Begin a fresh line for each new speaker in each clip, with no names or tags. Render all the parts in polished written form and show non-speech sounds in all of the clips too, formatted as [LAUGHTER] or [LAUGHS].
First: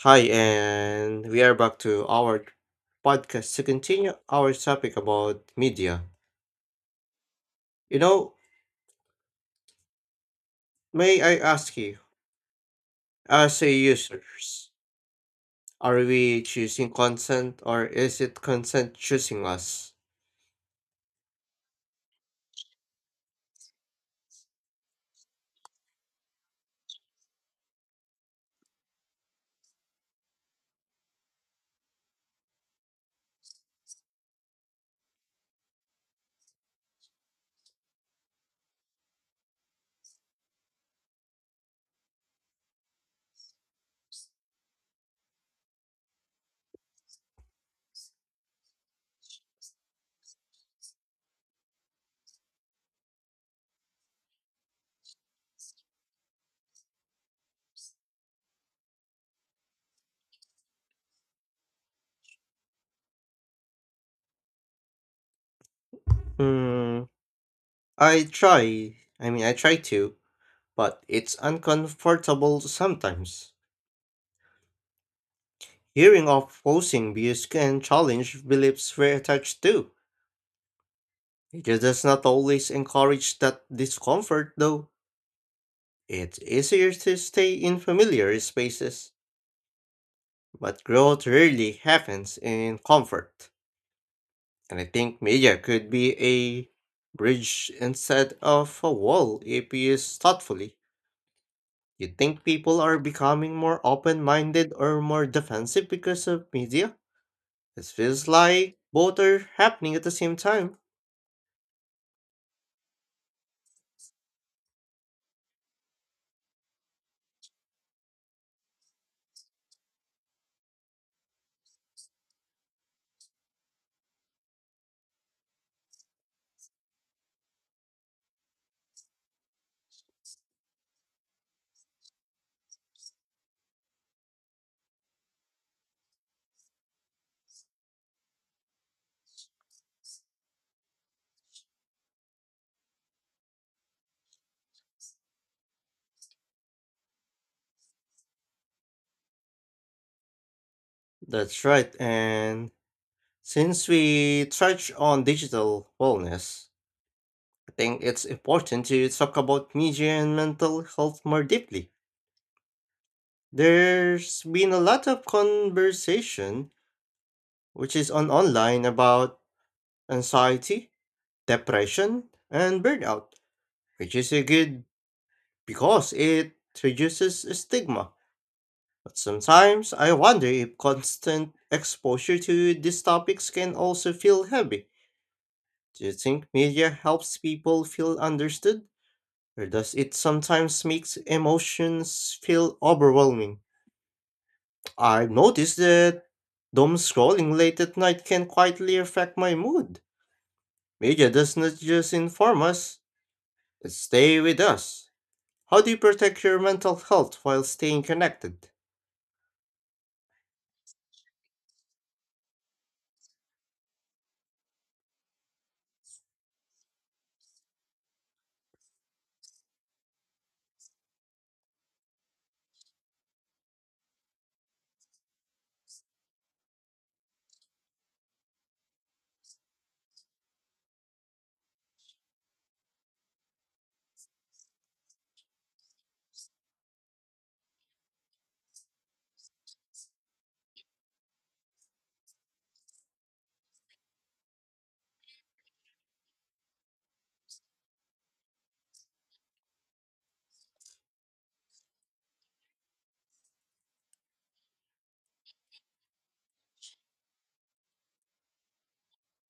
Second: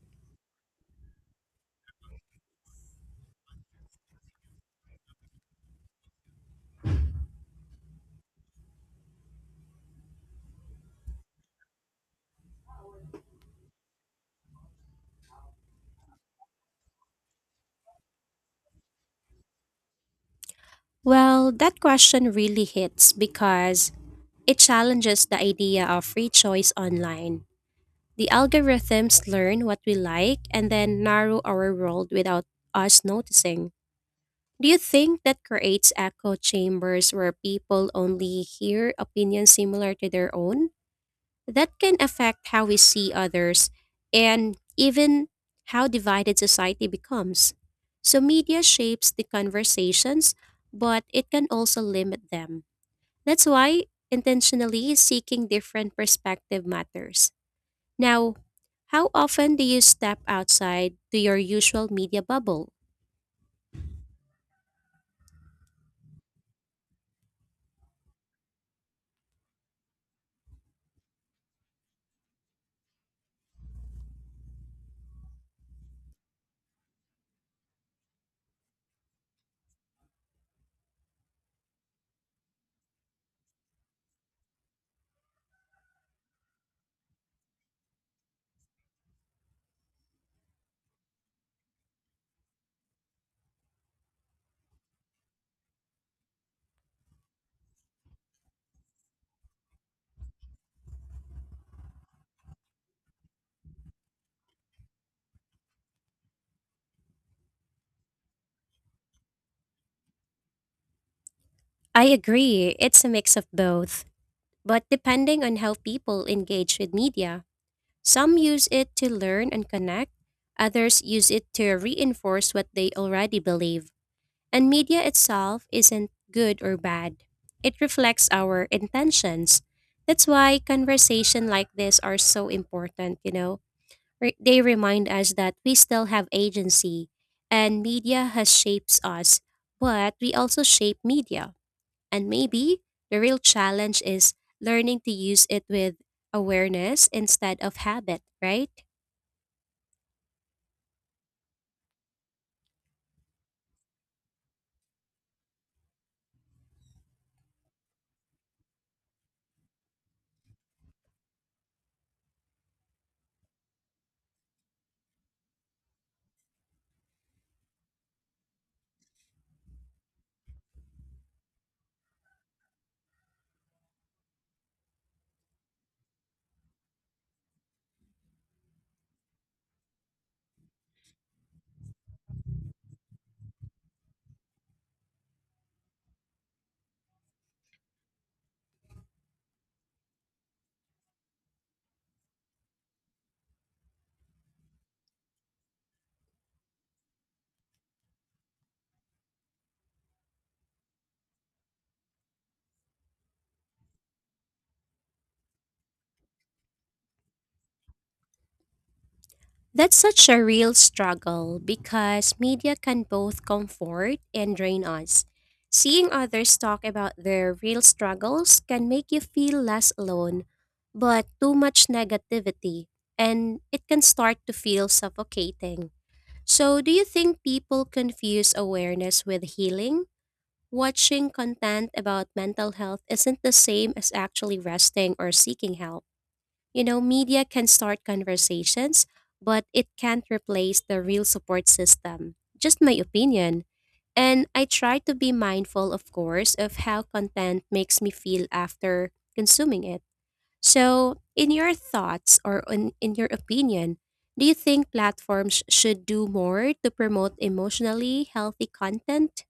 Hi, and we are back to our podcast to continue our topic about media. You know, may I ask you, as a users, are we choosing consent or is it consent choosing us?
Well, that question really hits because it challenges the idea of free choice online. The algorithms learn what we like and then narrow our world without us noticing. Do you think that creates echo chambers where people only hear opinions similar to their own? That can affect how we see others and even how divided society becomes. So, media shapes the conversations, but it can also limit them. That's why intentionally seeking different perspective matters. Now, how often do you step outside to your usual media bubble?
Hmm, I try to, but it's uncomfortable sometimes. Hearing opposing views can challenge beliefs we're attached to. It does not always encourage that discomfort, though. It's easier to stay in familiar spaces, but growth rarely happens in comfort. And I think media could be a bridge instead of a wall if used thoughtfully. You think people are becoming more open minded or more defensive because of media? It feels like both are happening at the same time.
I agree, it's a mix of both. But depending on how people engage with media, some use it to learn and connect, others use it to reinforce what they already believe. And media itself isn't good or bad. It reflects our intentions. That's why conversation like this are so important, you know. They remind us that we still have agency and media has shapes us, but we also shape media. And maybe the real challenge is learning to use it with awareness instead of habit, right?
That's right, and since we touch on digital wellness, I think it's important to talk about media and mental health more deeply. There's been a lot of conversation, which is on online, about anxiety, depression, and burnout, which is a good because it reduces stigma. But sometimes I wonder if constant exposure to these topics can also feel heavy. Do you think media helps people feel understood? Or does it sometimes makes emotions feel overwhelming? I've noticed that doom scrolling late at night can quietly affect my mood. Media does not just inform us, it stay with us. How do you protect your mental health while staying connected?
That's such a real struggle because media can both comfort and drain us. Seeing others talk about their real struggles can make you feel less alone, but too much negativity, and it can start to feel suffocating. So, do you think people confuse awareness with healing? Watching content about mental health isn't the same as actually resting or seeking help. You know, media can start conversations, but it can't replace the real support system. Just my opinion. And I try to be mindful, of course, of how content makes me feel after consuming it. So, in your thoughts or in your opinion, do you think platforms should do more to promote emotionally healthy content?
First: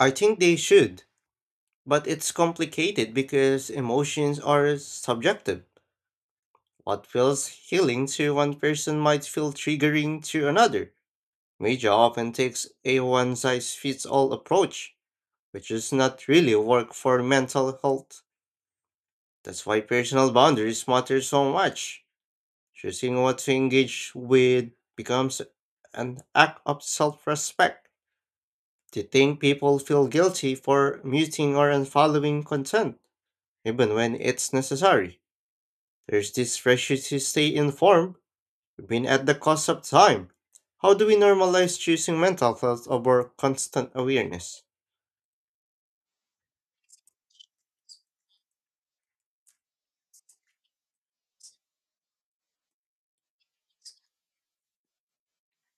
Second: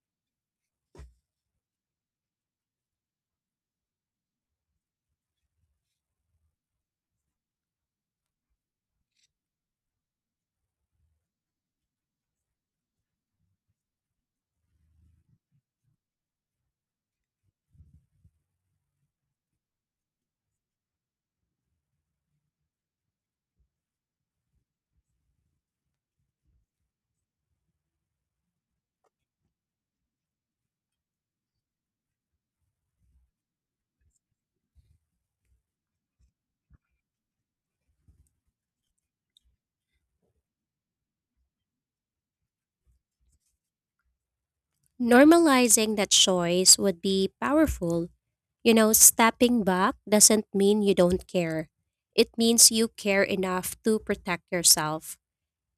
I think they should, but it's complicated because emotions are subjective. What feels healing to one person might feel triggering to another. Media often takes a one size fits all approach which is not really work for mental health. That's why personal boundaries matter so much. Choosing what to engage with becomes an act of self respect. Do you think people feel guilty for muting or unfollowing content, even when it's necessary? There's this pressure to stay informed, even at the cost of time. How do we normalize choosing mental health over constant awareness?
Normalizing that choice would be powerful. You know, stepping back doesn't mean you don't care. It means you care enough to protect yourself.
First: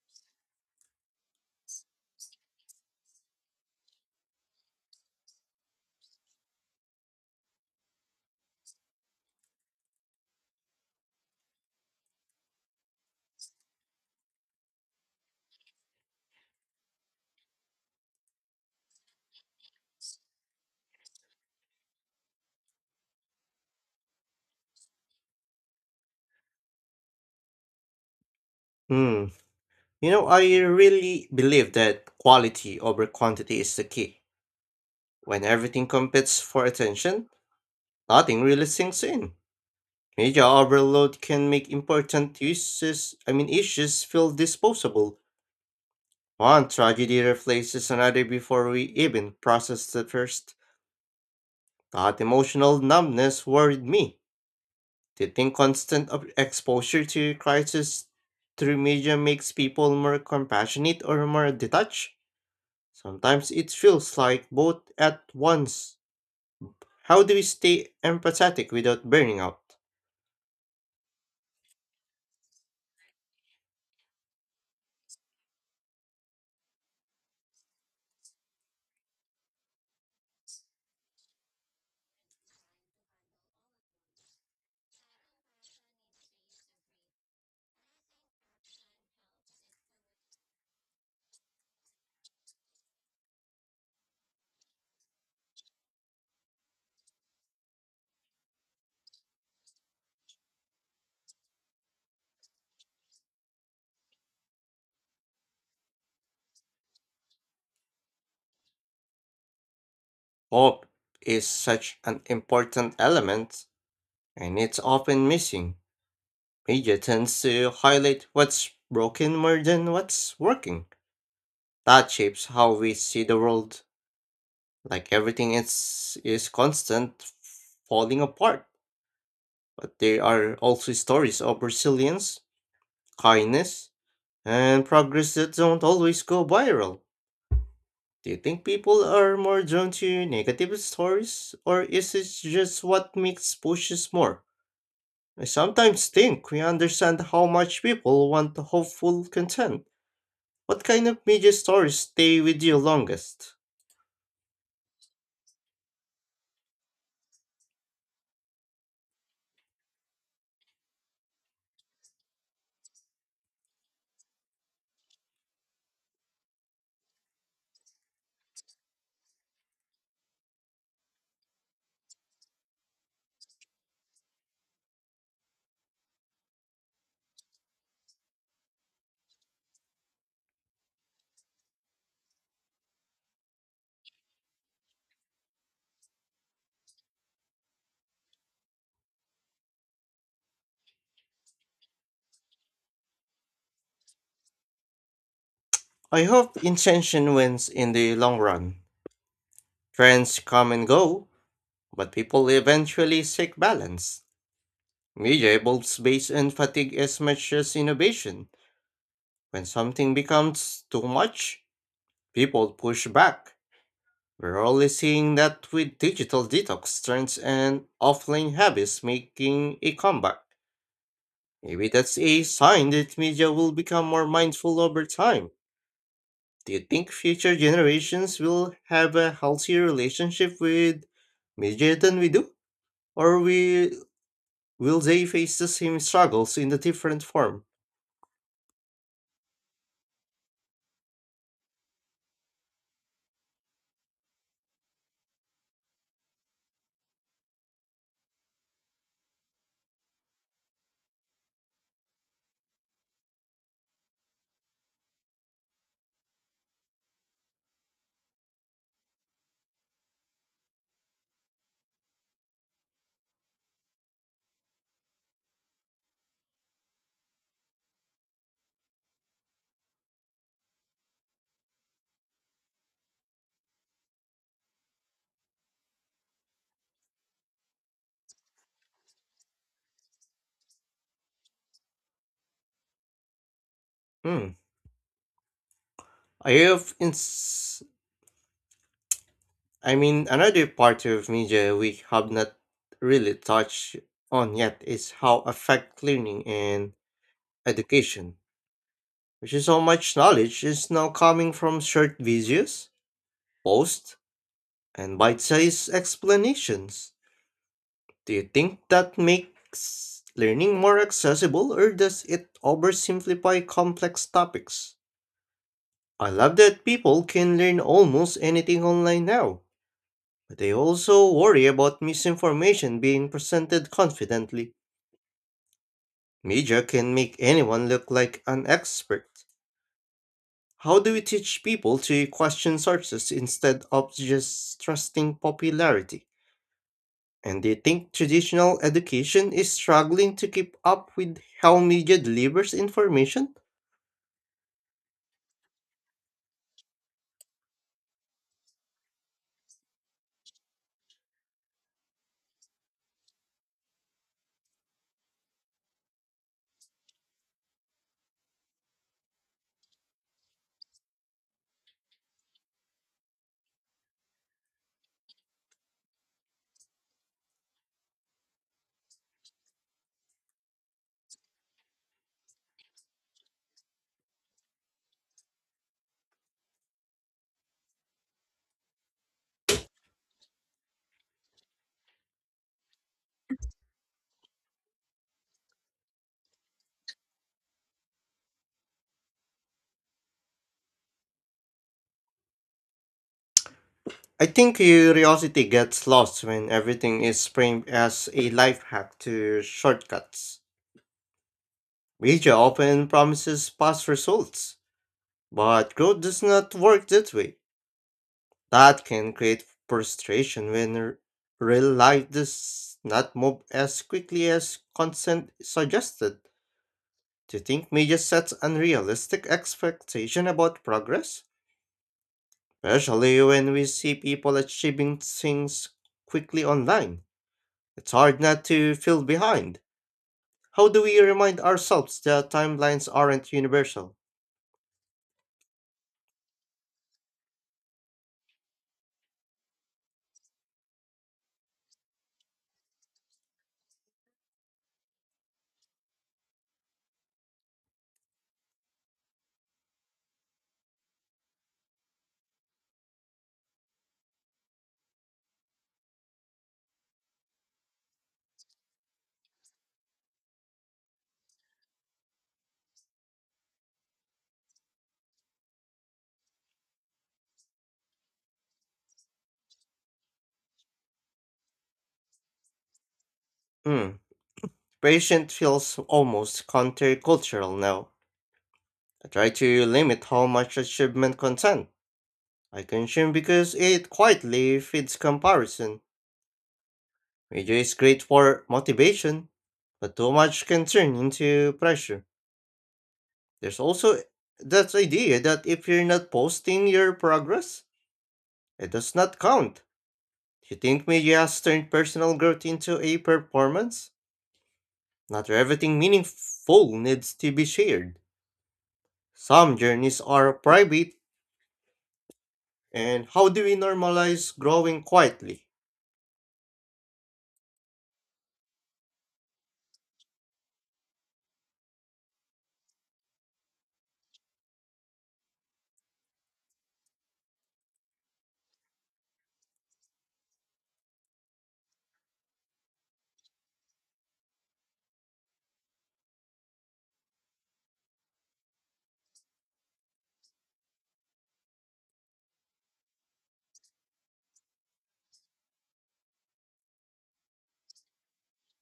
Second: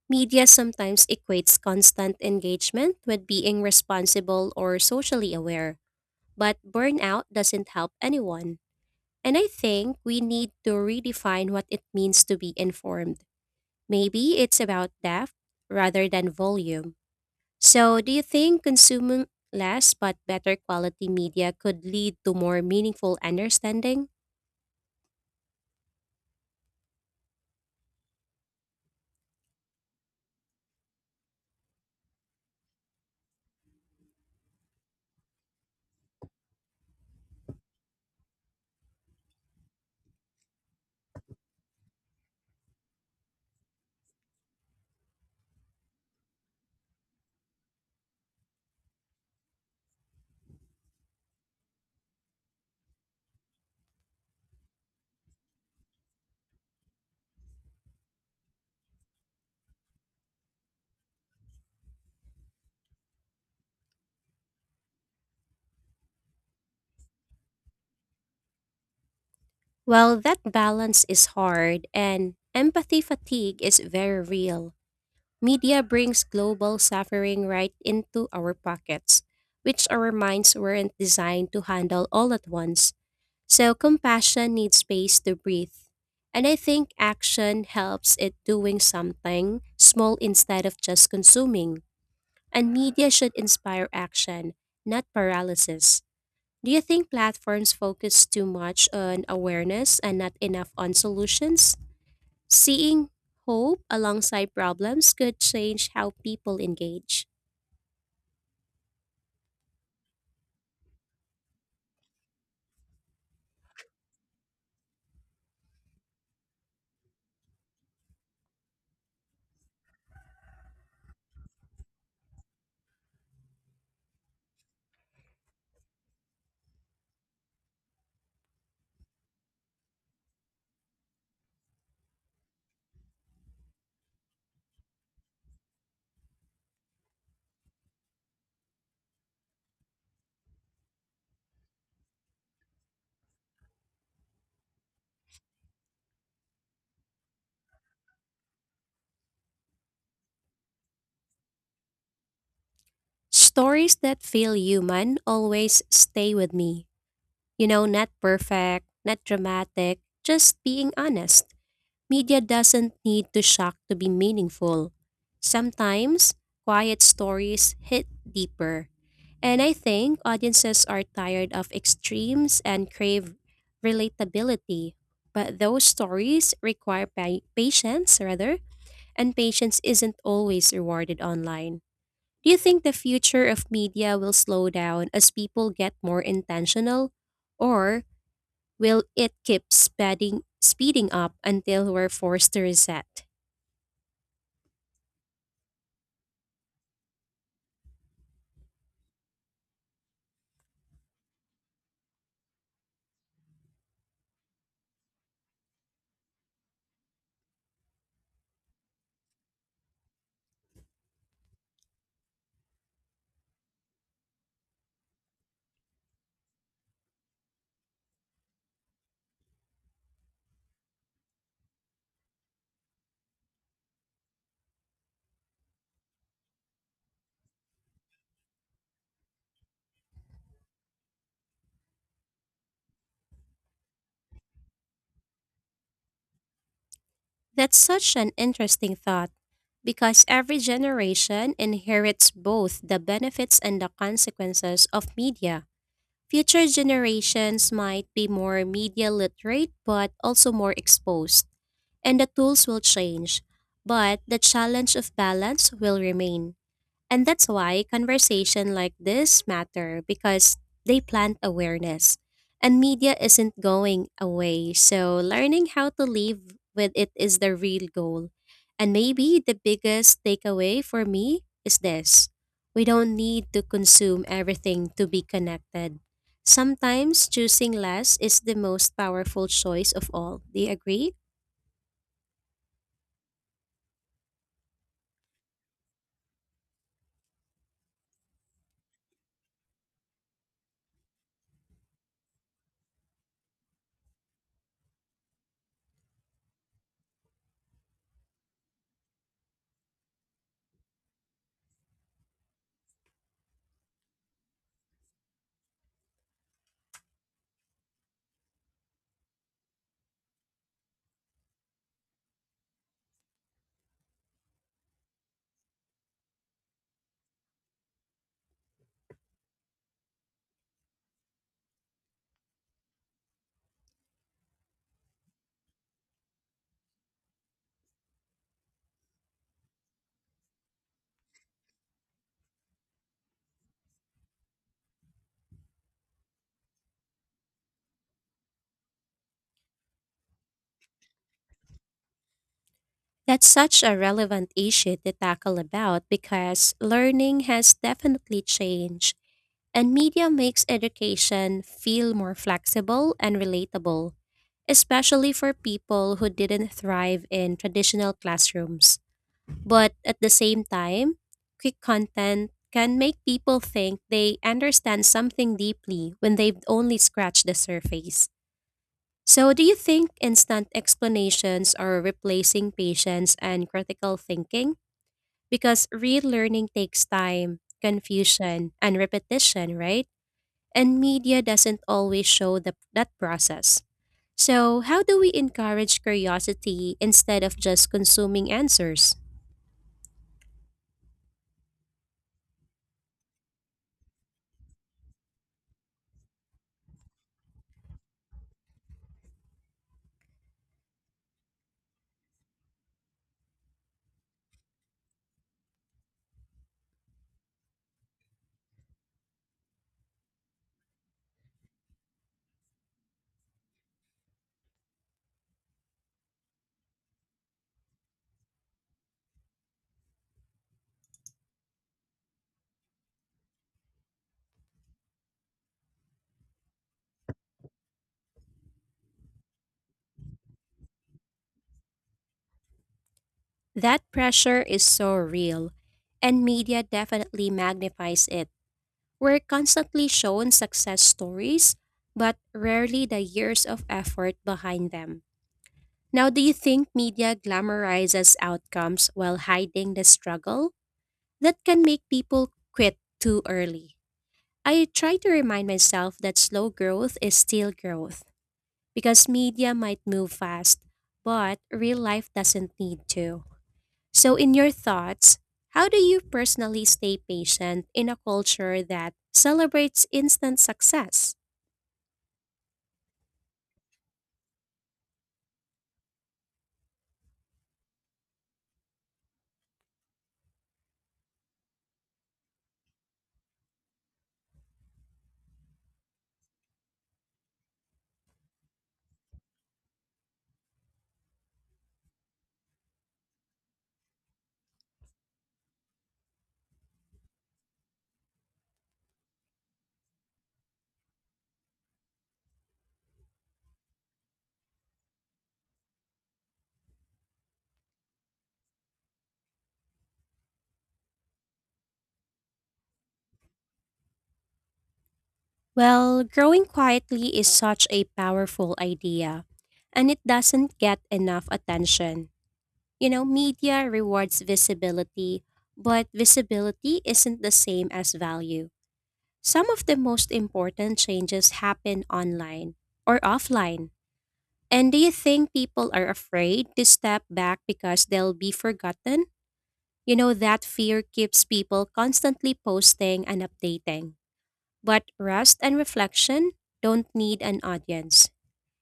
Media sometimes equates constant engagement with being responsible or socially aware, but burnout doesn't help anyone. And I think we need to redefine what it means to be informed. Maybe it's about depth rather than volume. So, do you think consuming less but better quality media could lead to more meaningful understanding?
Hmm, You know, I really believe that quality over quantity is the key. When everything competes for attention, nothing really sinks in. Media overload can make important issues, I mean issues feel disposable. One tragedy replaces another before we even process the first. That emotional numbness worried me. Do you think constant exposure to crisis through media makes people more compassionate or more detached? Sometimes it feels like both at once. How do we stay empathetic without burning out?
Well, that balance is hard, and empathy fatigue is very real. Media brings global suffering right into our pockets, which our minds weren't designed to handle all at once. So, compassion needs space to breathe. And I think action helps it doing something small instead of just consuming. And media should inspire action, not paralysis. Do you think platforms focus too much on awareness and not enough on solutions? Seeing hope alongside problems could change how people engage.
Hope is such an important element, and it's often missing. Media tends to highlight what's broken more than what's working. That shapes how we see the world. Like everything is constant falling apart. But there are also stories of resilience, kindness, and progress that don't always go viral. Do you think people are more drawn to negative stories, or is it just what makes pushes more? I sometimes think we understand how much people want the hopeful content. What kind of media stories stay with you longest?
Stories that feel human always stay with me. You know, not perfect, not dramatic, just being honest. Media doesn't need to shock to be meaningful. Sometimes, quiet stories hit deeper. And I think audiences are tired of extremes and crave relatability. But those stories require patience, rather, and patience isn't always rewarded online. Do you think the future of media will slow down as people get more intentional? Or will it keep speeding up until we're forced to reset?
I hope intention wins in the long run. Trends come and go, but people eventually seek balance. Media evolves based on fatigue as much as innovation. When something becomes too much, people push back. We're only seeing that with digital detox trends and offline habits making a comeback. Maybe that's a sign that media will become more mindful over time. Do you think future generations will have a healthier relationship with media than we do? Or will they face the same struggles in a different form?
That's such an interesting thought because every generation inherits both the benefits and the consequences of media. Future generations might be more media literate but also more exposed, and the tools will change, but the challenge of balance will remain. And that's why conversation like this matter because they plant awareness. And media isn't going away, so learning how to live with it is the real goal. And maybe the biggest takeaway for me is this. We don't need to consume everything to be connected. Sometimes choosing less is the most powerful choice of all. Do you agree?
Hmm. I have ins- I mean, Another part of media we have not really touched on yet is how affect learning and education, which is how much knowledge is now coming from short videos, posts, and bite-sized explanations. Do you think that makes learning more accessible or does it oversimplify complex topics? I love that people can learn almost anything online now But I also worry about misinformation being presented confidently. Media can make anyone look like an expert. How do we teach people to question sources instead of just trusting popularity? And do you think traditional education is struggling to keep up with how media delivers
That's
information?
such a relevant issue to tackle about because learning has definitely changed, and media makes education feel more flexible and relatable, especially for people who didn't thrive in traditional classrooms. But at the same time, quick content can make people think they understand something deeply when they've only scratched the surface. So, do you think instant explanations are replacing patience and critical thinking? Because real learning takes time, confusion, and repetition, right? And media doesn't always show the, that process. So, how do we encourage curiosity instead of just consuming answers?
I think curiosity gets lost when everything is framed as a life hack to shortcuts. Media often promises fast results But growth does not work that way. That can create frustration when real life does not move as quickly as consent suggested. Do you think media sets unrealistic expectation about progress? Especially when we see people achieving things quickly online. It's hard not to feel behind. How do we remind ourselves that timelines aren't
That
universal?
pressure is so real, and media definitely magnifies it. We're constantly shown success stories, but rarely the years of effort behind them. Now, do you think media glamorizes outcomes while hiding the struggle? That can make people quit too early. I try to remind myself that slow growth is still growth because media might move fast, but real life doesn't need to. So, in your thoughts, how do you personally stay patient in a culture that celebrates instant success?
Hmm, patient feels almost countercultural now. I try to limit how much achievement content I consume because it quietly feeds comparison, which is great for motivation, but too much can turn into pressure. There's also that idea that if you're not posting your progress, it does not count. Do you think media has turned personal growth into a performance? Not everything meaningful needs to be shared. Some journeys are private, and how do we normalize growing quietly?
Well, growing quietly is such a powerful idea, and it doesn't get enough attention. You know, media rewards visibility, but visibility isn't the same as value. Some of the most important changes happen online or offline. And do you think people are afraid to step back because they'll be forgotten? You know, that fear keeps people constantly posting and updating. But rest and reflection don't need an audience.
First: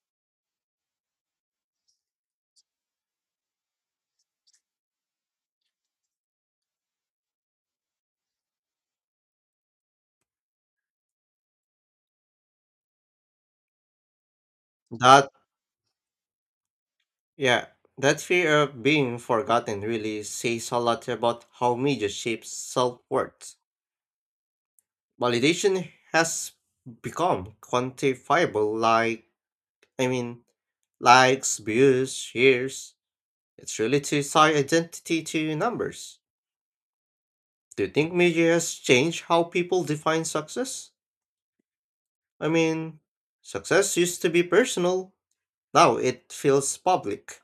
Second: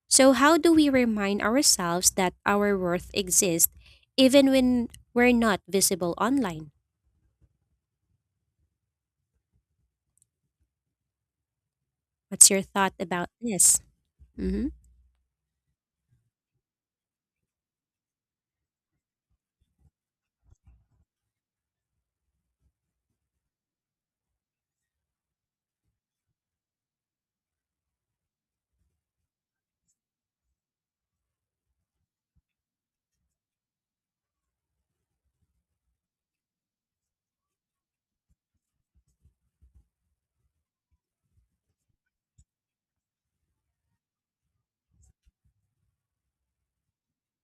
So, how do we remind ourselves that our worth exists even when we're not visible online? What's your thought about this? Mhm.
That Yeah, that fear of being forgotten really says a lot about how media shapes self worth. Validation has become quantifiable, I mean, likes, views, shares. It's really to tie identity to numbers. Do you think media has changed how people define success? I mean, success used to be personal, now it feels public.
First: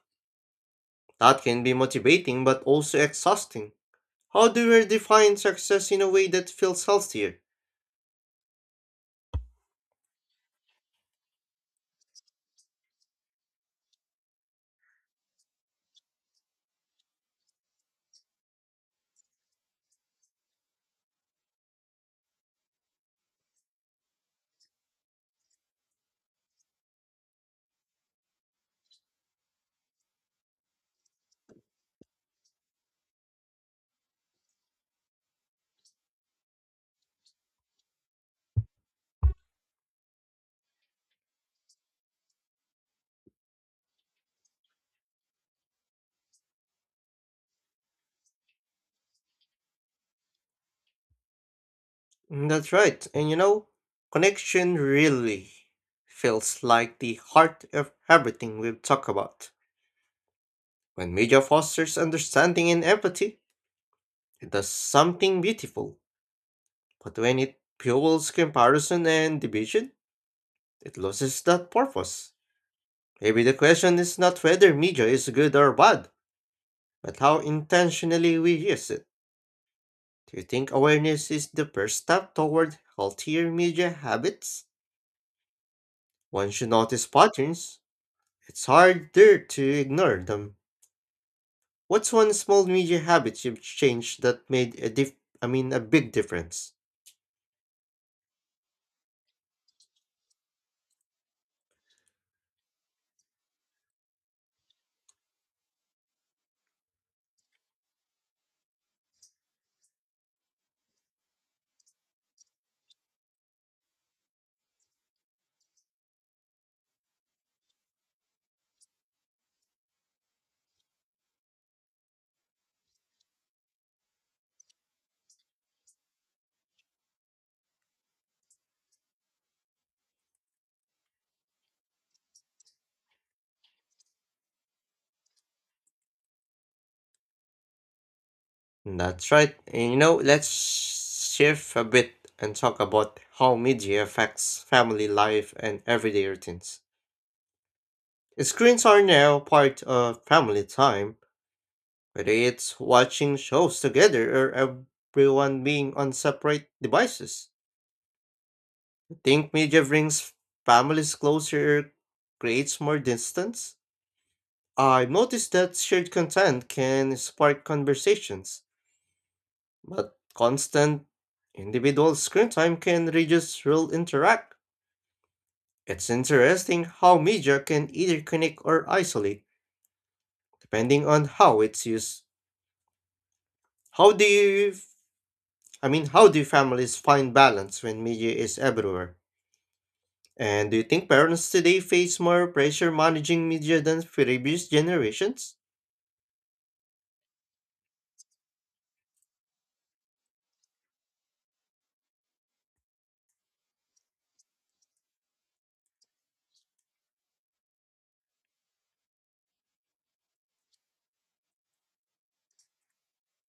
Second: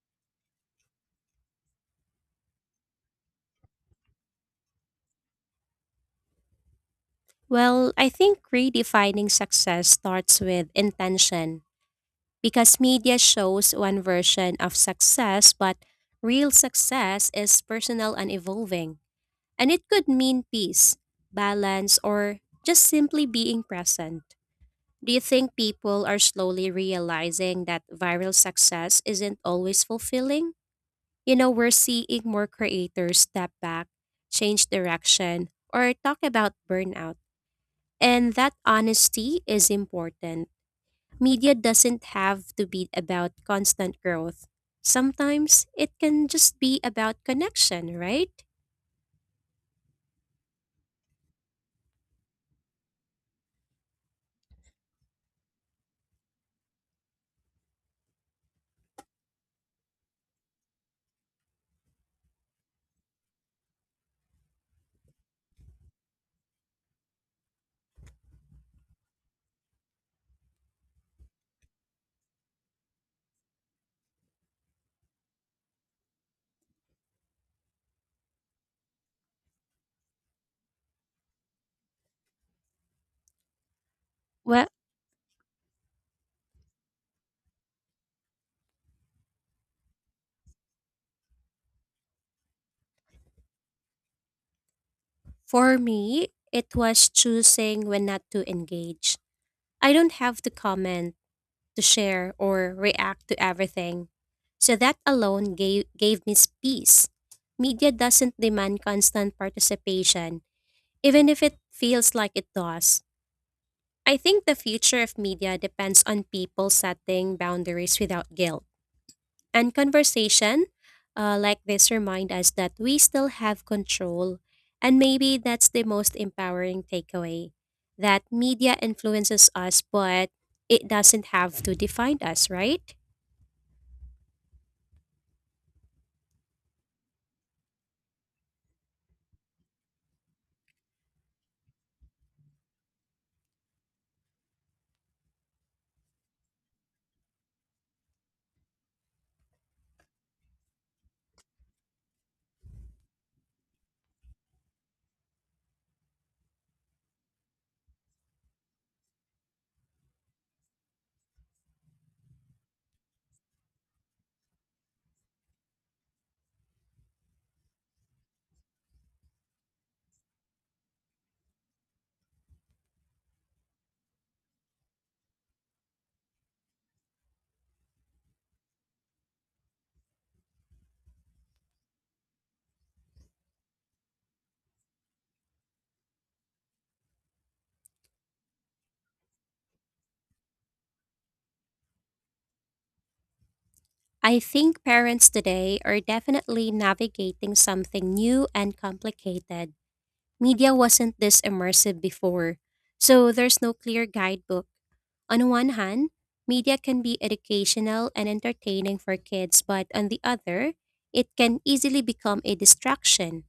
That can be motivating but also exhausting. How do we define success in a way that feels healthier?
Well, I think redefining success starts with intention because media shows one version of success, but real success is personal and evolving. And it could mean peace, balance, or just simply being present. Do you think people are slowly realizing that viral success isn't always fulfilling? You know, we're seeing more creators step back, change direction, or talk about burnout. And that honesty is important. Media doesn't have to be about constant growth. Sometimes it can just be about connection, right?
Mm, that's right. And you know, connection really feels like the heart of everything we've talked about. When media fosters understanding and empathy, it does something beautiful. But when it fuels comparison and division, it loses that purpose. Maybe the question is not whether media is good or bad, but how intentionally we use it. Do you think awareness is the first step toward healthier media habits?
Well,
Once you notice patterns, it's harder to ignore them. What's one small media habit you've changed that made a diff I mean a
for
big
me,
difference?
it was choosing when not to engage. I don't have to comment, to share, or react to everything. So that alone gave me peace. Media doesn't demand constant participation, even if it feels like it does. I think the future of media depends on people setting boundaries without guilt. And conversation like this remind us that we still have control. And maybe that's the most empowering takeaway that media influences us, but it doesn't have to define us, right?
That's right. And you know, let's shift a bit and talk about how media affects family life and everyday routines. Screens are now part of family time, whether it's watching shows together or everyone being on separate devices, I think media brings families closer or creates more distance. I've noticed that shared content can spark conversations, but constant individual screen time can reduce real interact. It's interesting how media can either connect or isolate, depending on how it's used. How do you, I mean, How do families find balance when media is everywhere? And do you think parents today face more pressure managing media than
I
previous
think parents
generations?
today are definitely navigating something new and complicated. Media wasn't this immersive before, so there's no clear guidebook. On one hand, media can be educational and entertaining for kids, but on the other, it can easily become a distraction.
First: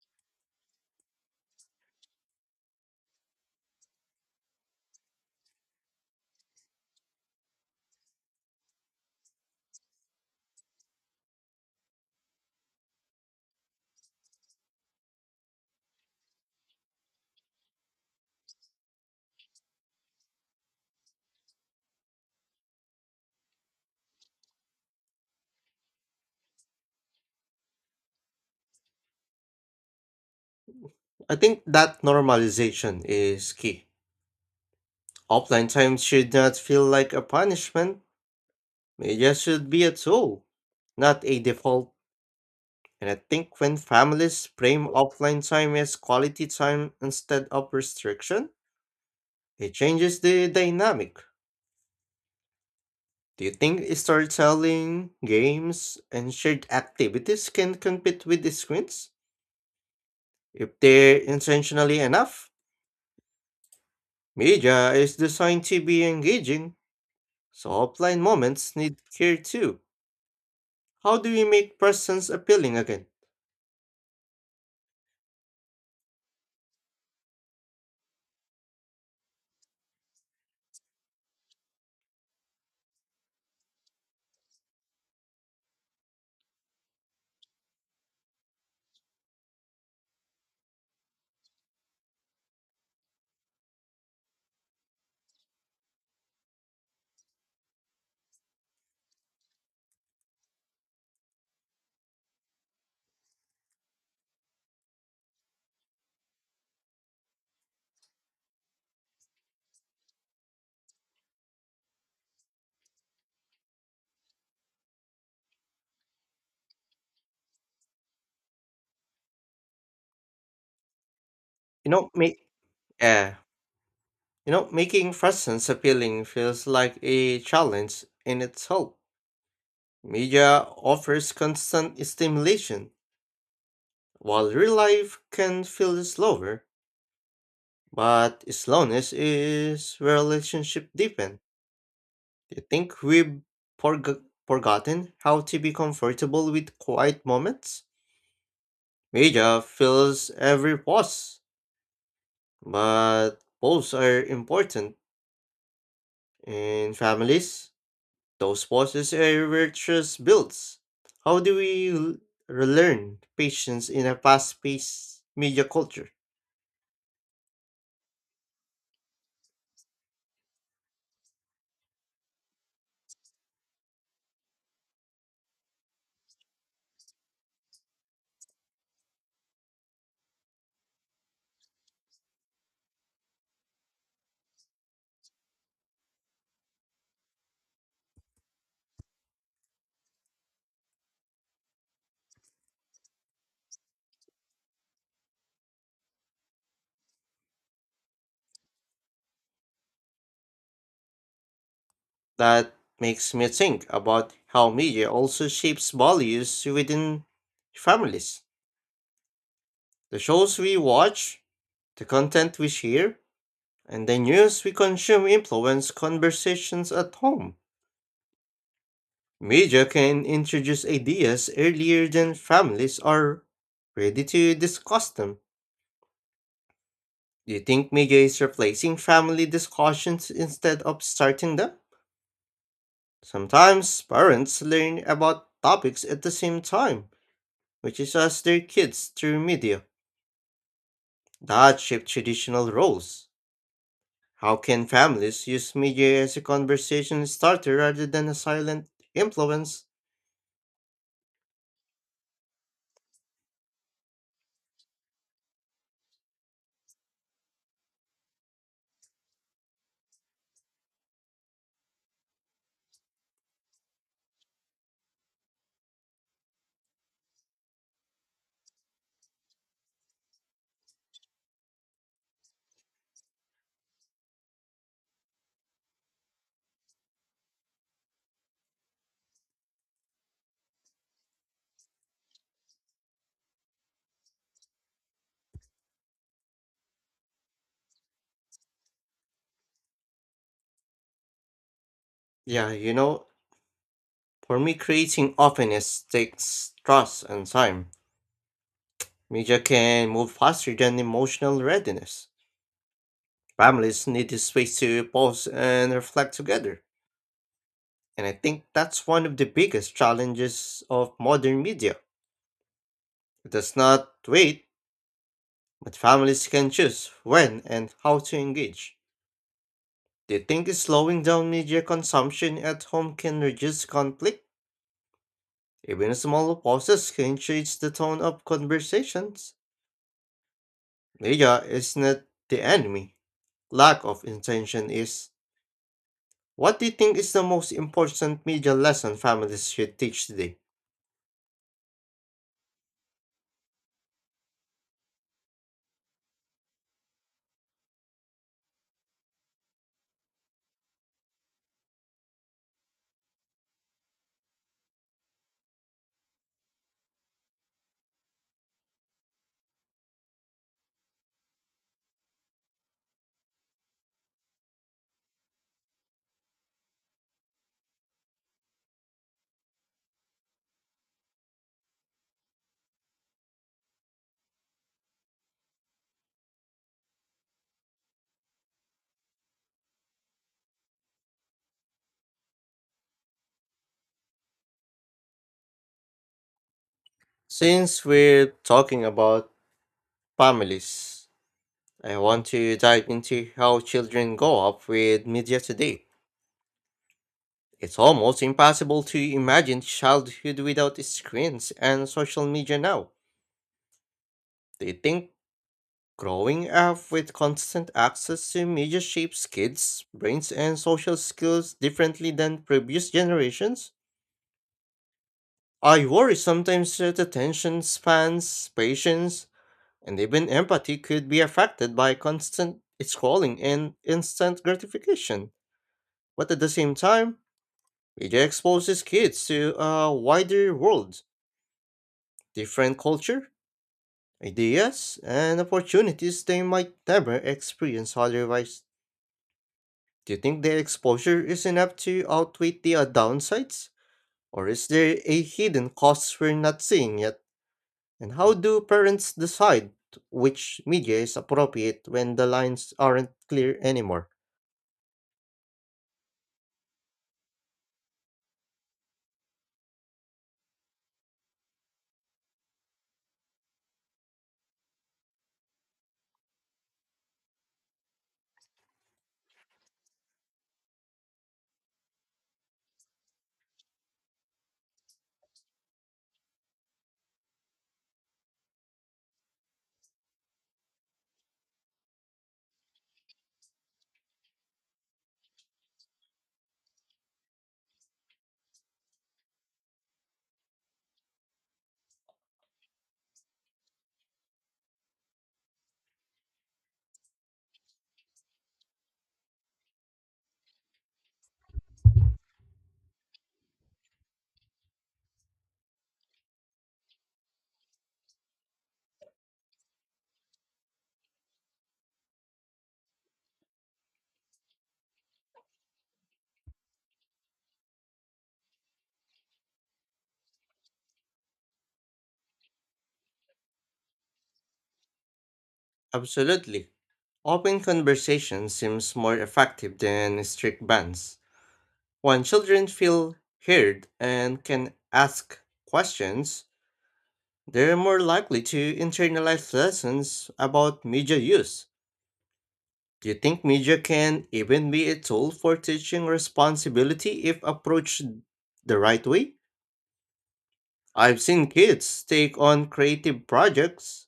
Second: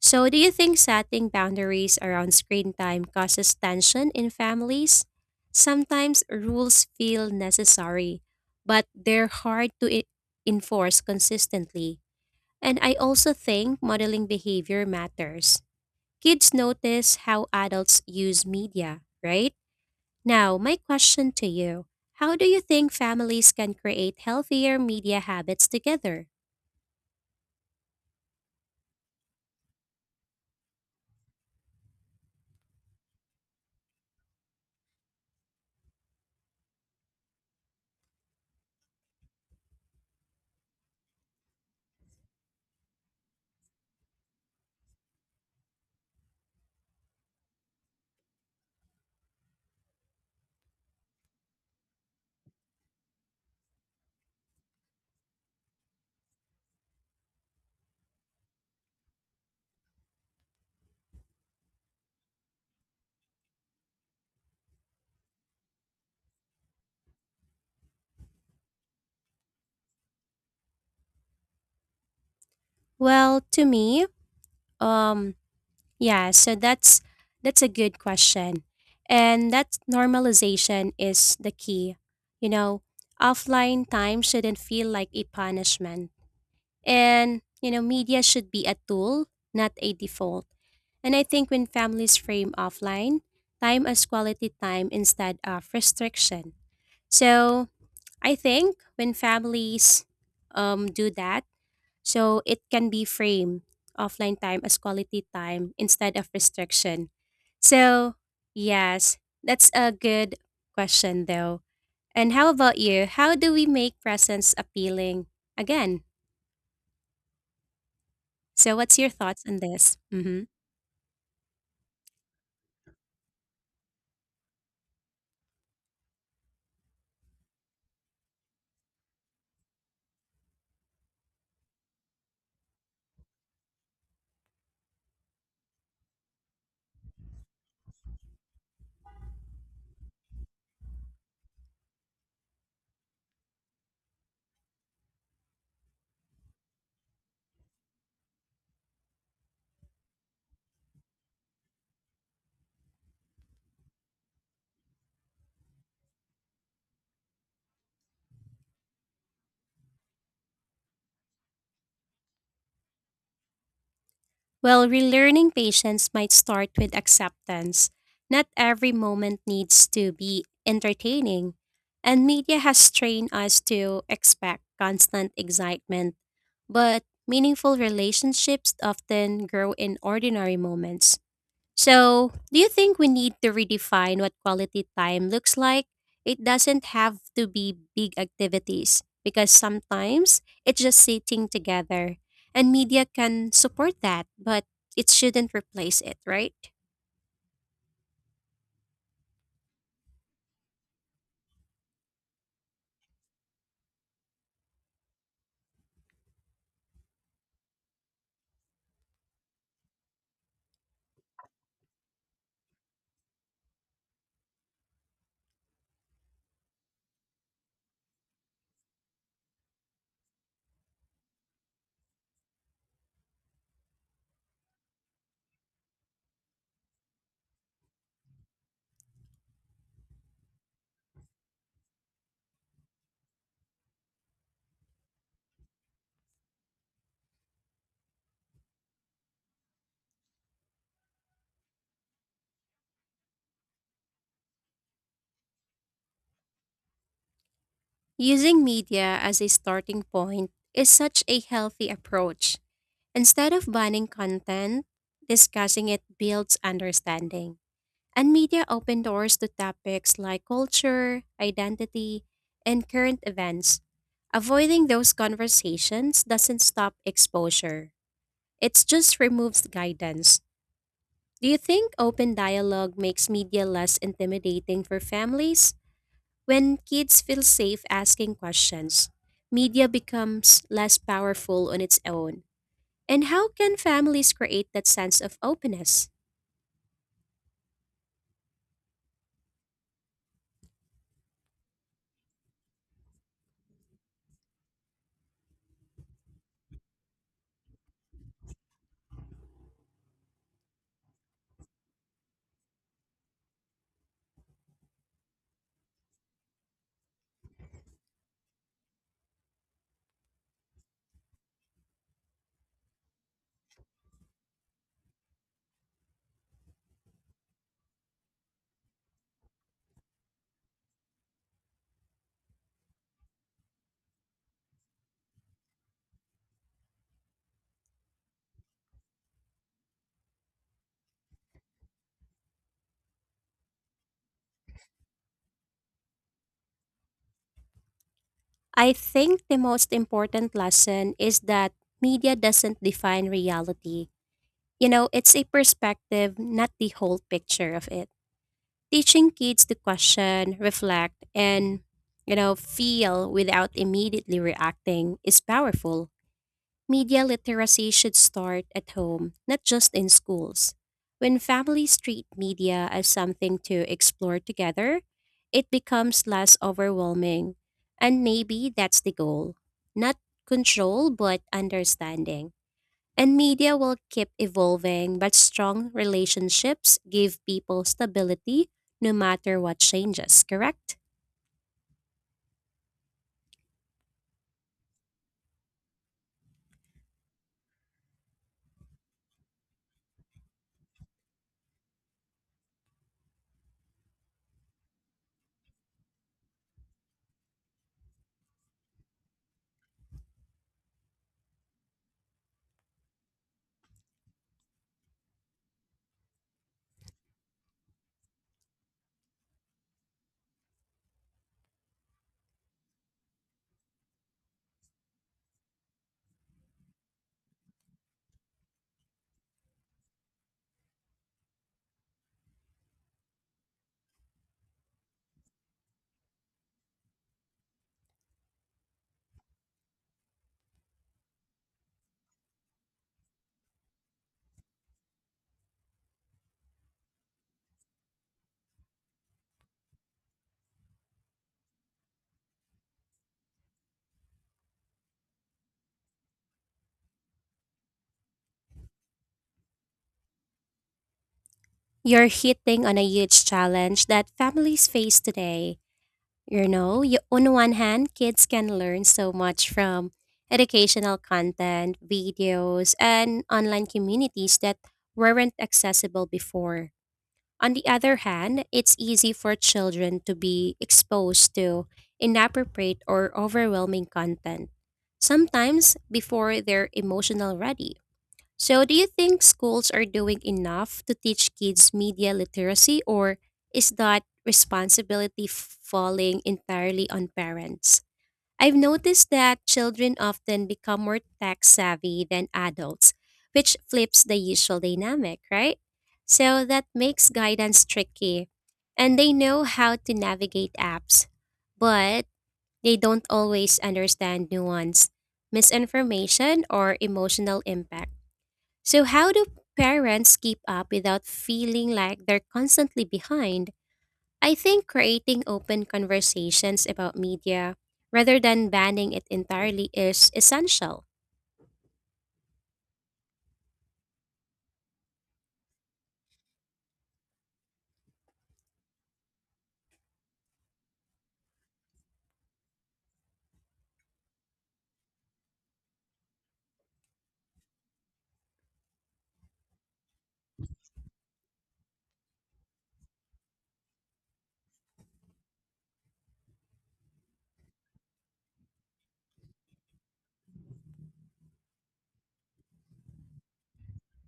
So, do you think setting boundaries around screen time causes tension in families? Sometimes rules feel necessary, but they're hard to enforce consistently. And I also think modeling behavior matters. Kids notice how adults use media, right? Now, my question to you: how do you think families can create healthier media habits together?
I think that normalization is key. Offline time should not feel like a punishment. Media should be a tool, not a default. And I think when families frame offline time as quality time instead of restriction, it changes the dynamic. Do you think storytelling, games, and shared activities can compete with the screens? If they're intentionally enough, media is designed to be engaging, so offline moments need care too. How do we make presence appealing again?
Well, to me, um, yeah, so that's a good question. And that normalization is the key. You know, offline time shouldn't feel like a punishment. And, you know, media should be a tool, not a default. And I think when families frame offline time as quality time instead of restriction. So, I think when families do that, so it can be framed offline time as quality time instead of restriction. So, yes, that's a good question though. And how about you? How do we make presence appealing again? So, what's your thoughts on this? Mm-hmm.
You know, make uh, making presence appealing feels like a challenge in itself. Media offers constant stimulation, while real life can feel slower, but slowness is where relationship deepen. Do you think we've forg- forgotten how to be comfortable with quiet moments? Media fills every pause, but pause are important. In families, those pauses are virtuous builds. How do we l- relearn patience in a fast
Well,
paced
relearning
media culture?
patience might start with acceptance. Not every moment needs to be entertaining, and media has trained us to expect constant excitement, but meaningful relationships often grow in ordinary moments. So, do you think we need to redefine what quality time looks like? It doesn't have to be big activities because sometimes it's just sitting together, and media can support that, but it shouldn't replace it, right?
That makes me think about how media also shapes values within families. The shows we watch, the content we share, and the news we consume influence conversations at home. Media can introduce ideas earlier than families are ready to discuss them. Do you think media is replacing family discussions instead of starting them? Sometimes parents learn about topics at the same time, which is as their kids through media. That shape traditional roles. How can families use media as a conversation starter rather than a
Using
silent
media as a
influence?
starting point is such a healthy approach. Instead of banning content, discussing it builds understanding. And media open doors to topics like culture, identity, and current events. Avoiding those conversations doesn't stop exposure, it just removes guidance. Do you think open dialogue makes media less intimidating for families? When kids feel safe asking questions, media becomes less powerful on its own. And how can families create that sense of openness?
Yeah, you know, for me, creating openness takes trust and time. Media can move faster than emotional readiness. Families need the space to pause and reflect together. And I think that's one of the biggest challenges of modern media. It does not wait, but families can choose when and how to engage. Do you think slowing down media consumption at home can reduce conflict? Even small pauses can change the tone of conversations. Media is not the enemy. Lack of intention is. What do you think is the most important media
I
lesson
think the
families
most
should teach
important
today?
lesson is that media doesn't define reality. You know, it's a perspective, not the whole picture of it. Teaching kids to question, reflect, and, you know, feel without immediately reacting is powerful. Media literacy should start at home, not just in schools. When families treat media as something to explore together, it becomes less overwhelming. And maybe that's the goal, not control, but understanding. And media will keep evolving, but strong relationships give people stability no matter what changes, correct?
Since we're talking about families, I want to dive into how children grow up with media today. It's almost impossible to imagine childhood without screens and social media now. Do you think growing up with constant access to media shapes kids' brains and social skills differently than previous generations. I worry sometimes that attention spans, patience, and even empathy could be affected by constant scrolling and instant gratification. But at the same time, media exposes kids to a wider world, different culture, ideas, and opportunities they might never experience otherwise. Do you think the exposure is enough to outweigh the downsides? Or is there a hidden cost we're not seeing yet? And how do parents decide which media is appropriate
You're
when the
hitting
lines
on a
aren't
huge
clear
challenge
anymore?
that families face today. You know, you, on one hand, kids can learn so much from educational content, videos, and online communities that weren't accessible before. On the other hand, it's easy for children to be exposed to inappropriate or overwhelming content, sometimes before they're emotional ready. So, do you think schools are doing enough to teach kids media literacy, or is that responsibility falling entirely on parents? I've noticed that children often become more tech savvy than adults, which flips the usual dynamic, right? So, that makes guidance tricky. And they know how to navigate apps, but they don't always understand nuance, misinformation, or emotional impact. So, how do parents keep up without feeling like they're constantly behind? I think creating open conversations about media rather than banning it entirely is essential.
Absolutely. Open conversation seems more effective than strict bans. When children feel heard and can ask questions, they're more likely to internalize lessons about media use. Do you think media can even be a tool for teaching responsibility if approached the right way? I've seen kids take on creative projects,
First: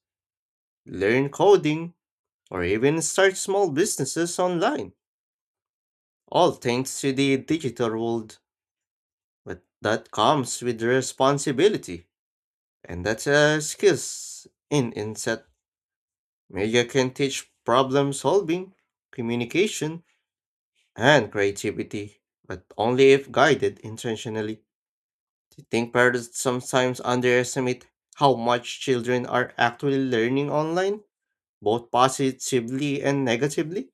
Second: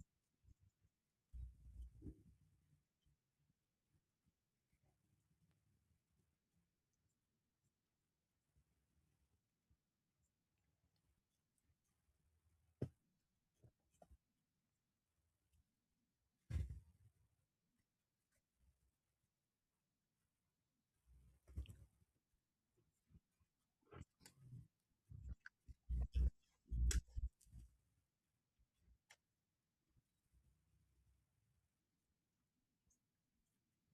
learn coding, or even start small businesses online, all thanks to the digital world. But that comes with responsibility, and that's a skill in inset. Media can teach problem solving, communication, and creativity, but only if guided intentionally. Do you think parents sometimes underestimate how much children are actually learning online, both positively and negatively?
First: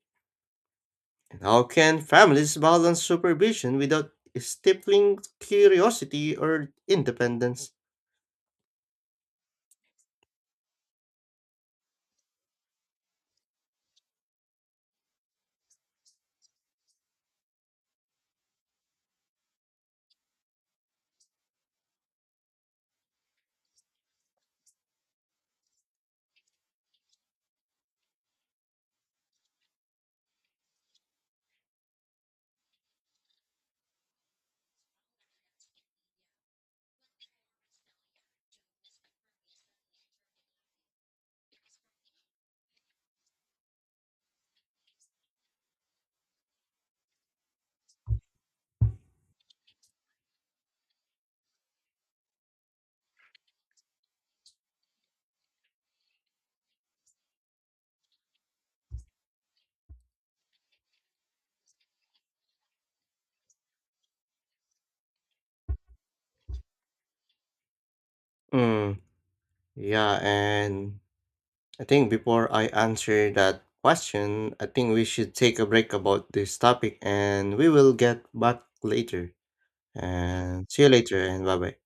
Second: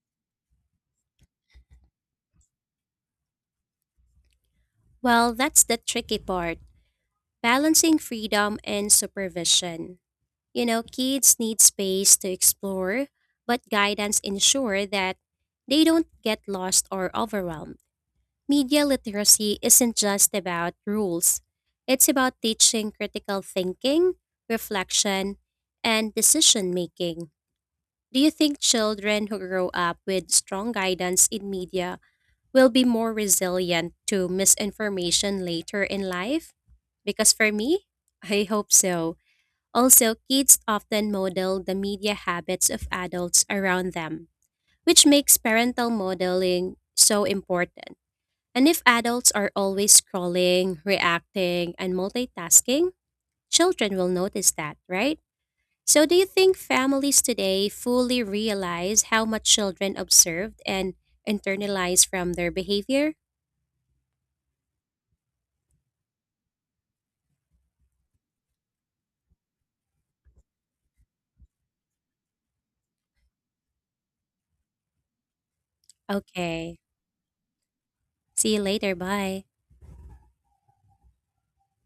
And how can families balance supervision without stifling
Well, that's the tricky
curiosity
part,
or independence?
balancing freedom and supervision. You know, kids need space to explore, but guidance ensure that they don't get lost or overwhelmed. Media literacy isn't just about rules, it's about teaching critical thinking, reflection, and decision making. Do you think children who grow up with strong guidance in media will be more resilient to misinformation later in life? Because for me, [LAUGHS] I hope so. Also, kids often model the media habits of adults around them, which makes parental modeling so important. And if adults are always scrolling, reacting, and multitasking, children will notice that, right? So, do you think families today fully realize how much children observed and internalize from their behavior?
Mm, yeah, and I think before I answer that question, I think we should take a break about this
Okay.
topic and we will get
See you
back
later.
later.
Bye.
And see you later and bye bye.